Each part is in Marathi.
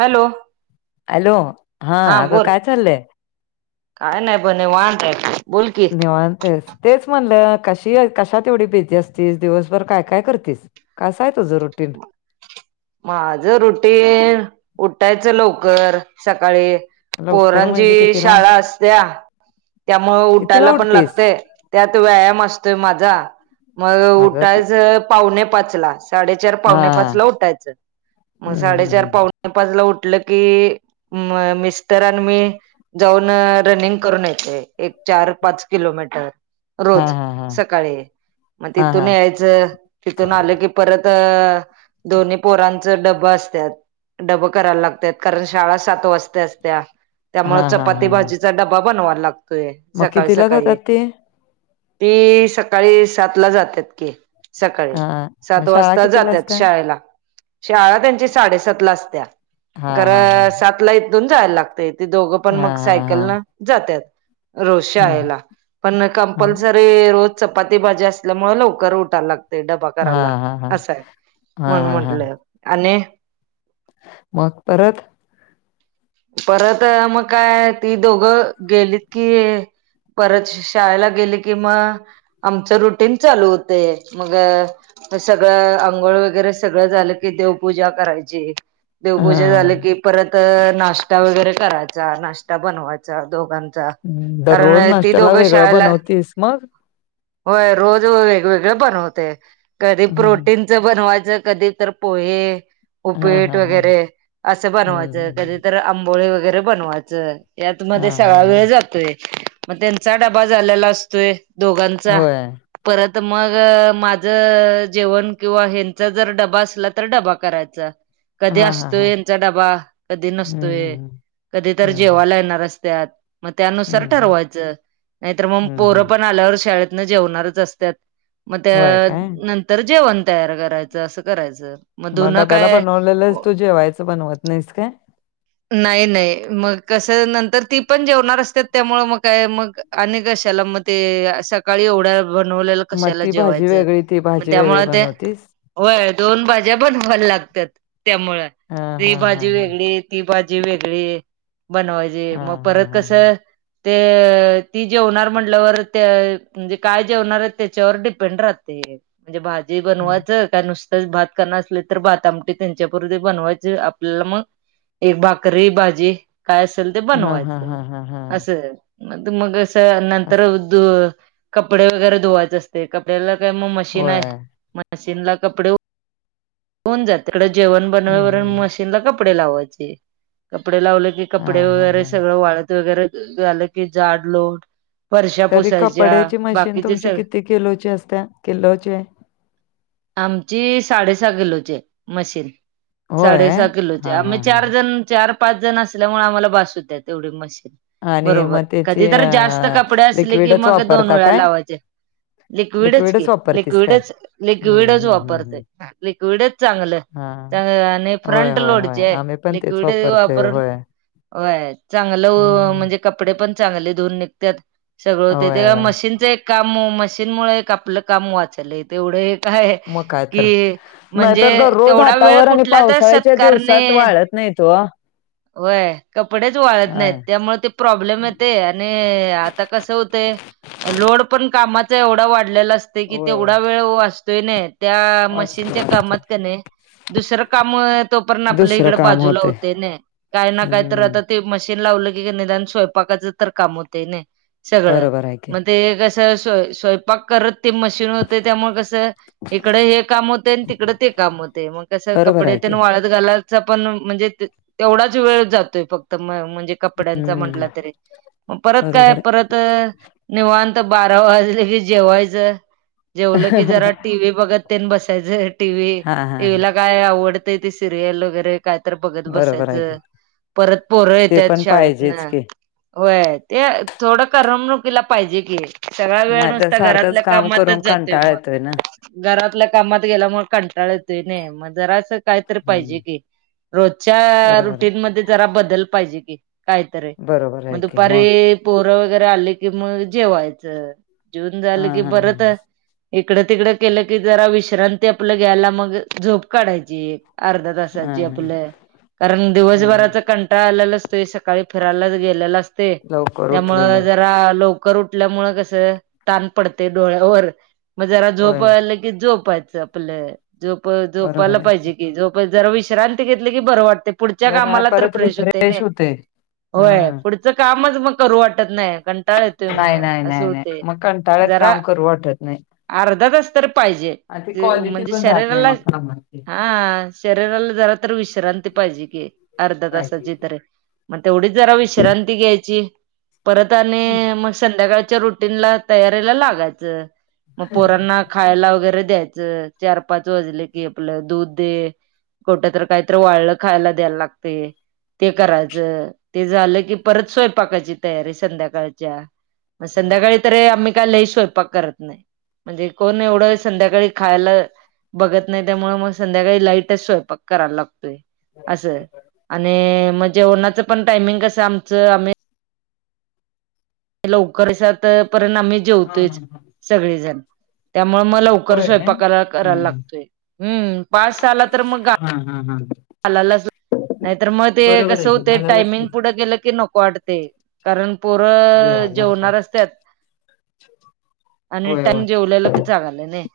हॅलो. हॅलो हा अगं काय चाललंय. काय नाही पणे वात आहे बोलकी निवांतेस तेच म्हणलं कशी कशातात एवढी बिजी असतीस दिवसभर काय काय करतीस. कसं आहे तुझ रुटीन. माझं रुटीन उठायचं लवकर सकाळी लवकर म्हणजे पोरांची कितीला शाळा असत्या त्यामु कितीला उठायला पण उठतीस लागते. त्यात व्यायाम असतोय माझा, मग अगं कि उठायच पावणे पाच ला साडे हा पावणे पाच उठायचा. हम्म साडे हम्म चार हम्म पावणे पाजला उठलं की मिस्टर आणि मी जाऊन रनिंग करून येते एक चार पाच किलोमीटर हा रोज हा हा सकाळी मग हा हा तिथून यायचं तिथून आलं की परत तर दोन्ही पोरांच डबबा असतात. डबं करायला लागतात कारण शाळा सात वाजत्या असत्या. हा त्यामुळे हा हा चपाती हा भाजीचा डबा बनवाला लागतोय मग सकाळी कितीला सकाळी जातात ते ती सकाळी सात ला जातात की सकाळी हा मग सात वाजता. शाळा कितीला जातात असते शाळेला शाळा त्यांची साडे सात असत्या हा हा हा खरा सात आपला दोन जायला लागतय ते दोघं पण हा मग हा सायकल हा न जातात. रोज हम्म शाळेला पण हा कम्पल्सरी हे रोज चपाती भाजी असल्यामुळे लवकर उठायला लागते डबा हा करायला. हा हा असंय हा म्हणून हा हा म्हटलं, आणि मग परत. परत मग काय, ती दोघं गेलीत, की परत शाळेला गेली, कि म्हा. आमच रुटीन चालू होते मग सगळ अंघोळ वगैरे सगळं झालं की देवपूजा करायची, हा देवपूजा झाल की परत नाश्ता वगैरे करायचा, नाश्ता बनवायचा दोघां हम्म, कारण दररोज ती नाश्त्याला दोघं वेगळं शाळेला बनवतीस मग होय रोज वेगवेगळे बनवते कधी हं. प्रोटीन. ज बनवायच,, कधी तर पोहे. हां, उपीट हां, हां. वगैरे, असं हं, बनवायचं, हं, हं. कधीतर आंबोळी वगैरे बनवायचं. यात मध्ये हां, हां, सगळा वेळ हां. जातोय,, मग त्यांचा डबा झालेला असतोय. दोघांचा,, होय. परत मग माझं. जेवण किंवा हंचा जर डबा असला,, तर डबा करायचा, कधी हां, हां, असतोय हां. यांचा डबा,, कधी हं, नसतोय. हं, हं. कधी तर हं, हं. जेवायला येणार आस्त्यात. मग त्यानुसार हं, हं. ठरवायचं,, नाही तर मग हं, पोरं हं. पण, आल्यावर शाळेत. न,, जेवनारच असत्यात, म त्या होय काय? नंतर ऽ तर जेवण तयार करायचं,, असं करायचं. मग म धुनं डब्याला चं काय बनवलेलंच,, तू जेवायला बनवत नाहीस काय? नाही नाही,, मग कसंय,, नंतर ती पण जेवणार असतेत,, त्यामुळ मग, काय मगऽ अने गशाला मग ते,, सकाळी एवढा बनवलेलं मग कशाला ती भाजी जेवायचं,,, वेगळी, ती मग भाजी वेगळी त्यामुळ ते बनवतीस? होय, दोन भाज्यां बनवाय लागतात,, त्यामुळ, हां, ती हां, हां, भाजी हां. वेगळी, ती भाजी वेगळी,, बनवायची, मग हां, परत हां, हां, हां. कसं. ते,, ती, जेवनार म्हटल्यावर, म्हणजे, काय जेवनार हाईत त्याच्यावर डिपेंड राहत. म्हणजे भाजी हं. बनवायचच. काय नुसतच भात खानार असले तर भात आमटी त्यांच्यापती बनवायचे,, आपल्याला मग एक भाकरी, भाजी, काय असेल ते हां, हां, बनवायचं,, हां, हां, हां. असं. मग, मग अस, नंतर असं. कपडे वगैरे धुवायच असत. ते,, कपड्याला काय मग मशीन आहे, होय. मशीन ला कपडे. होऊन जात,, तिकडे जेवण हं, बनवावर हं. मशीनला कपडे लावायचे,, कपडे लावले की कपडे हां, हां, वगैरे हां. सगळं, वाळत वगैरे झालं की, जाड लोट. फरशा तरी पुसायच्या कपड्याची मशीन बाकीचे तुमची सग किती किलोची असत्या,,? किलोचे आमची साडेसहा किलोचीय,, मशीन होय? साडेसहा किलोचे, हां, आम हां, हां. चार पाच जण असल्यामुळे आम्हाला भास हुत्या द,, तेवढी मशीन. आणि मग बरोबर, त्याची कधीतरी जास्त अ, कपडे असले की लिक्विडच मग दोन वापरता वेळा काय? लावायचे. लिक्विडच की, वापरतीस काय? लिक्विडच, हं, लिक्विडच हं, हं, वापरतय, हं. लिक्विडच चांगलं‌घ. हां. त होय, फ्रंट होय, होय. लोडचीय,, आम्ही पण तेच लिक्विड वापरतोय. वापरून होय. वय,, चांगलं, हं. म्हणजे कपडे पण चांगले धुऊून निघतात. सगळं होत,,, ते होय, होय. मशीनचं एक काम, मशीनमुळे एक आपलं काम वाचलंय. तेवढ काय मग काय तर. की म्हणजे नाहीतर दररोज तेवढा वेळ हातावर आणि कुठला तर पावसाळ्याच्या सत्कारणे. दिवसात वाळत नाहीत वो. होय, कपडेच वाळत नाहीत, होय. त्यामुळे ते प्रॉब्लेम येतय,, आणि, आता कस होतय,, लोड पण काम एवढा वाढलेला असतोय कि,, होय, होय. तेवढा वेळ वाचतोय नाही. त्या वाचते, मशीनच्या वाचते. कामात क णै,,, दुसरं काम, तोपर्यंत आपल्या दुसरं इकडे काम बाजू. होतंय. काय ना काय तर हं. आता म ला स्य काम होत. बरोबर आहे की. स्वयंपाक करत ते मशीन होतेय, त्यामुळे कसं. इकडं हे काम होतं आणि तिकडं ते काम होते मग कसं बरोबर कपडे आहे की. वाळ. घालाय पण म्हणजे तेवढाच वेळ जातोय फक्त म्हणजे. कपडयां चा हं. म्हटल तरी काय बरोबर परत. निवांत बारा वाजले की जेवायचं. जेवलं की जरा आहे. टीव्ही बघत ते बसायच टीव् हां, हां, टीव्ही हां. ला. काय आवडत तय ते सिरियल वगैरे काय तर बघत बरोबर आहे की. बसायचं,, परत पोरं ते येतात पण पाहिजेच शाळेतन‌. की. होय,, ऊबंते थोडं करमणुकीला पाहिजे की. सगळा वेळ नाही तर नुसता सारखंच घरातल्या काम करून कामातच जातोय कंटाळा येतोय ना मग घरातल्या कामात गेल्यामुळे कंटाळ येतोय ना मग जरासं काहीतरी हम्म पाहिजे की. रोजच्या बरोबर आहे. रुटीन मध्ये जरा बदल पाहिजे कि कायतरी बरोबर मग आहे की दुपारी. पोरं वगैरे आले की मग जेवायचं जेवन हा झालं की हा हा परत. इकडं तिकडं केलं की जरा विश्रांती आपलं घ्यायला मग झोप काढायची एक. अर्धा हा हा तासाची हा आपलं कारण हा दिवसभराचा कंटाळा आल्याला असतोय सकाळी फिरायलाच गेलेल असतय लवकर त्यामुळ उठलेलं जरा लो शंकर उठल्यामुळे कस ताण पडतय डोळ्यावर मग जरा झोप होय आल की झोपायच आपलं जो बरोबर झोपायला आहे. पाहिजे की झोप जरा विश्रांती. घेतली की बरं वाटतय पुढच्या जरा कामाला तर परत फ्रेश होतय नी रिफ्रेश होते होय हम्म पुढचं कामच मग करू वाटत नाही कंटाळा ये नाही नाही नाही नाही मग कांटाळ्यात जरा काम करू वाटत नाही. अर्धा तास तर पाहिजे. आणि ती जे क्वालिटी म्हणजे पण राहत नाही शरीराला मग कामात ती हा शरीराला जरा तर विश्रांती पाहिजे की अर्ध्या पाहिजे तासाची ती तरी. मग तेवढीच जरा विश्रांती घ्यायची परत हम्म. आणि मग संध्याकाळच्या रुटी. नला तयारीला लागायच मग पोरांना खायला वगैरे द्यायचं चार पाच वाजले की आपलं दूध दे कुठ तर. काहीतरी वाळलं खायला द्यायला लागतंय. ते करायचं ते झालं की परत स्वयंपाकाची तयारी संध्याकाळच्या. मग होय, संध्याकाळी तरी आम्ही काय लई स्वयंपाक करत. नाही म्हणजे कोण एवढं संध्याकाळी खायला. बघत नाही त्यामुळे मग संध्याकाळी लाईटच स्वयंपाक. करावा लागतोय अस आणि मग जेवणाच पण टायमिंग कस आमच आम्ही लवकर सात पर्यंत आम्ही हा जेवतोयच हा हा सगळेजण त्यामुळे मग लव कर होय ना स्वयंपाक हा करायला लागतोय हम्म पाच सहाला तर मग. हम्म हम्म हम्म घालायलाच लागतंय नाहीतर मग ते कसं आहे की होतंय घालायलाच टायमिंग पाहिजे पुढं गेलं की नको वाटतंय कारण पोरं. जेवायला जेवणार असत्यात आणि होय टाम होय जेवलेल चांगल नाही.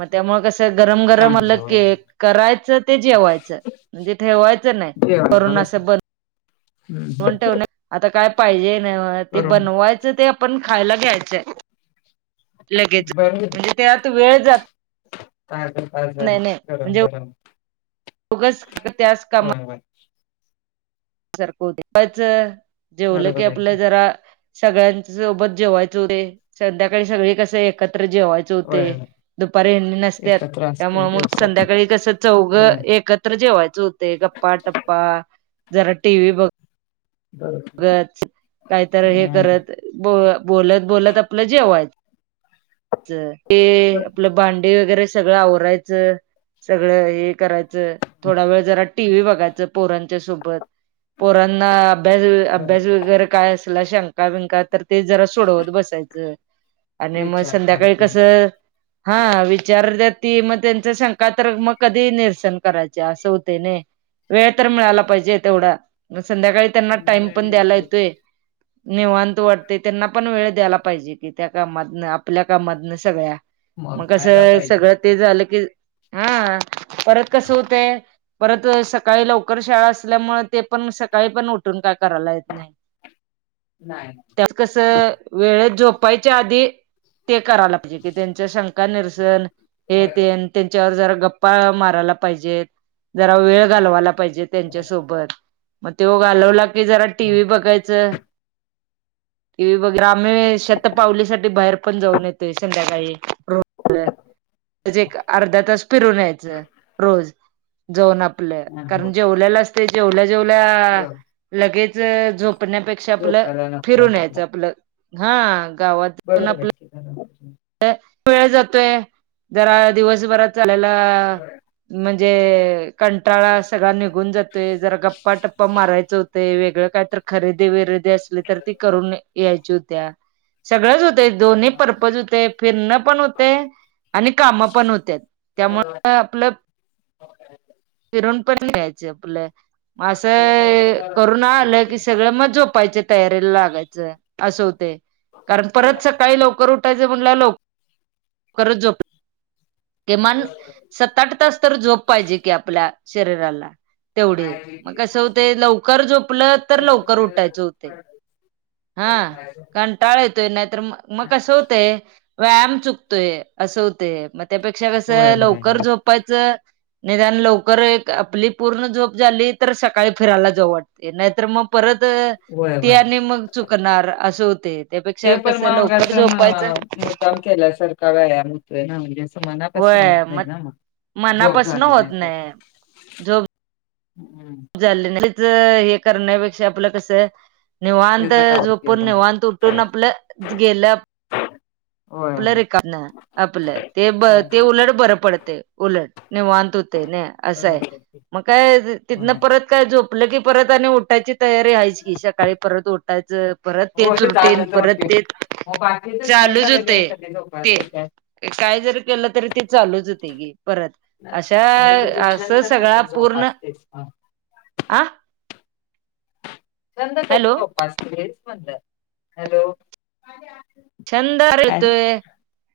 मग त्यामुळं कसं गरम गरम आलं चांगलं होय केक करायचं ते जेवायचं. म्हणजे ठेवायचं नाही जेवायला करुना बस असं ब. हम्म हम्म आता काय पाहिजे नव्ह ते बनवायचं ते आपण खायला घ्यायचंय. लगेच बर म्हणजे त्यात वेळ जात. काय [unintelligible] गरम गरम उगाच त्याचं कामात होय होय च जेवलं की बरोबर आहे आपल जरा. सगळ्यांन सोबत जेवायच होतंय संध्याकाळी सगळी कसं एकत्र जेवायच. होय होय दुपारी हयानी नसत्यात एकत्र असतोय त्यामुळं मग दिवसात संध्याकाळी कस चौघ होय एकत्र जेवायच होतय गप्पा टप्पा जरा टीव्ही बघ. बरोबर ब काहीत हे हं करत ब बोलत बोलत आपलं जेवायच ते आपलं भांडे वगैरे सगळं आवरायचं सगळं हे करायचं थोडा वेळ जरा टीव्ही बघायचं पोरांच्या सोबत पोरांना अभ्यास अभ्यास बरोबर वगैरे काय असेल शंका बिंका तर ते जरा सोडवत बसायचं आणि मग विचारतात संध्याकाळी ते कसं हा विचारत्याती मग त्यांच शंक तर मग कधी निरसन करायचे असं होतंय नी वेळ तर मिळाला पाहिजे तेवढा संध्याकाळी त्यांना टाइम वेळ पण दिला द्यायला पाहिजे येतोय. निवांत वाटतंय त्यांना पण वेळ द्यायला पाहिजे की त्या कामातन आपल्या कामातन सगळ्या मग असं सगळं ते झालं की हा. परत कस होते. परत सकाळी लवकर शाळा असल्यामुळे ते पण सकाळी पण उठून काय करायला येत नाही. नाही कस वेळ झोपायच्या आधी ते करायला पाहिजे की त्यांच शंका निरसन हे होय ते त्यांच्यावर जरा गप्पा मारायला पाहिजेत जरा वेळ घालवायला जे त्यांच्या होय सोबत मग ते घालवला की जरा मग टीव्ही काय बघायचं टी व् वगैरे आम्ही शेत पावलीसाठीठी बाहेर पण जाऊन येतोय संध्याकाळी रोज त एक अर्धा तास फिरून यायचं रोज जाऊन आपलं हं हं कारण जेवल्याला असते जेवल्या जेवल्या ज लगेच झोपण्यापेक्षा आपलं झोपायला नको फिरून न वाटत यायचं आपलं हा गावात जाऊन बरोबर आपला आहे वेळ जातोय जरा दिवसभरात चालेला होय म्हणजे कंटाळा सगळा निघून जातोय जरा गप्पा टप्पा मारायच होत वेगळ काही तर खरेदी विरेदी असली तर ती करून यायची होत्या सगळंच होतं दोनही परर्पज हो फिरणं पण होते आणि काम पण होत त्यामु आपलं हो फिरून पण घ्यायच आपलं होय असं होय करून आलं की सगळं मग झोपायच तयारीला लागायचं असं होते कारण परत सकाळी लवकर उठायच म्हण ल करो कमान सत् आठ तास तर झोप पाहिजे कि आपल्या शरीराला तेवढे मग कसं होते लवकर झोपलं तर लवकर उठायचं होते हा कारण टाळा येतोय नाहीतर म मग कसं होतय व्यायाम चुकतोय असं होते मग त्यापेक्षा कसं होय लवकर झोप निदान लव ल आपली पूर्ण जोब झाली तर सकाळी फिरायला जा वाटते नाहीतर मग परत होय होय तेने मग चुकणार असे होते ते त्यापेक्षा पण कसं मग लवकर असं म झोपायचं मुद्दाम केला सारख व्यायामत ना म्हणजे मनापासून होत होय नाही मग ना मग झोब मनापासन झाली होत नाही तर झोप हम्म हे करण्यापेक्षा आपलं कसं निवांत त्याचा काय उपयोग झोपून नाही निवांत उठून आपलं गेल्या होय आपल्या होय रे आपलं ते ब होय ते उलट बरं पडते उलट नाही वानत हो ते नाही असंय बरोबर आहे की. मग काय तिथन होय परत का झोपलं की परत आणि उठायची तयारी आहेयच की सकाळी परत परत होय तेच रुटीन चाललं तर परत रुटीन ते मग बाकीचे छंद चालूच हो [unintelligible] काय जरी केलं तरी ते चालूच होते गी परत अशा अ तुझे असं छंद सगळा कसे पूर्ण जोपासतेस आ छंद हॅलो सोप असतेच म्हणलं हॅलो छंद ह यतोय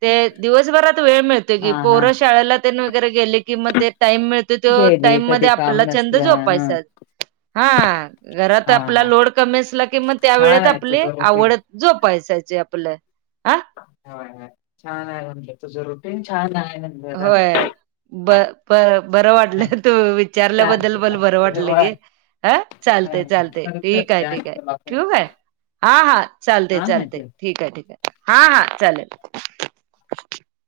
ते दिवसभरात वेळ मिळतोय की हा हा पोरशाळेला वगैरे गेले कि म ते टाइम मिळतो ते गेली टाईम कधी मध्ये काम आपल्याला छंद नसलं ह जोपायचा हा घरात हा आपला हा लोड कमी असला की मग त्या छान वेळेत आहे आपली तुझं रुटीन आवडत जो पहिसायचे आपल्या हा ह छान आहे म्हणजे तुझं रुटीन छान आहे म्हणलं होय ब प बरं होय वाटलं तू विचारल्याबद्दल चालते मला बरं चालते वाटलं होय गे. हा चालत चालत परत ठीक आहे करते आणि ठीक आहे तुला फोन ठेू आहे. हा हा चालते हा हा चालते ठेव ठीक आहे ठीक आहे हा हा चालेल.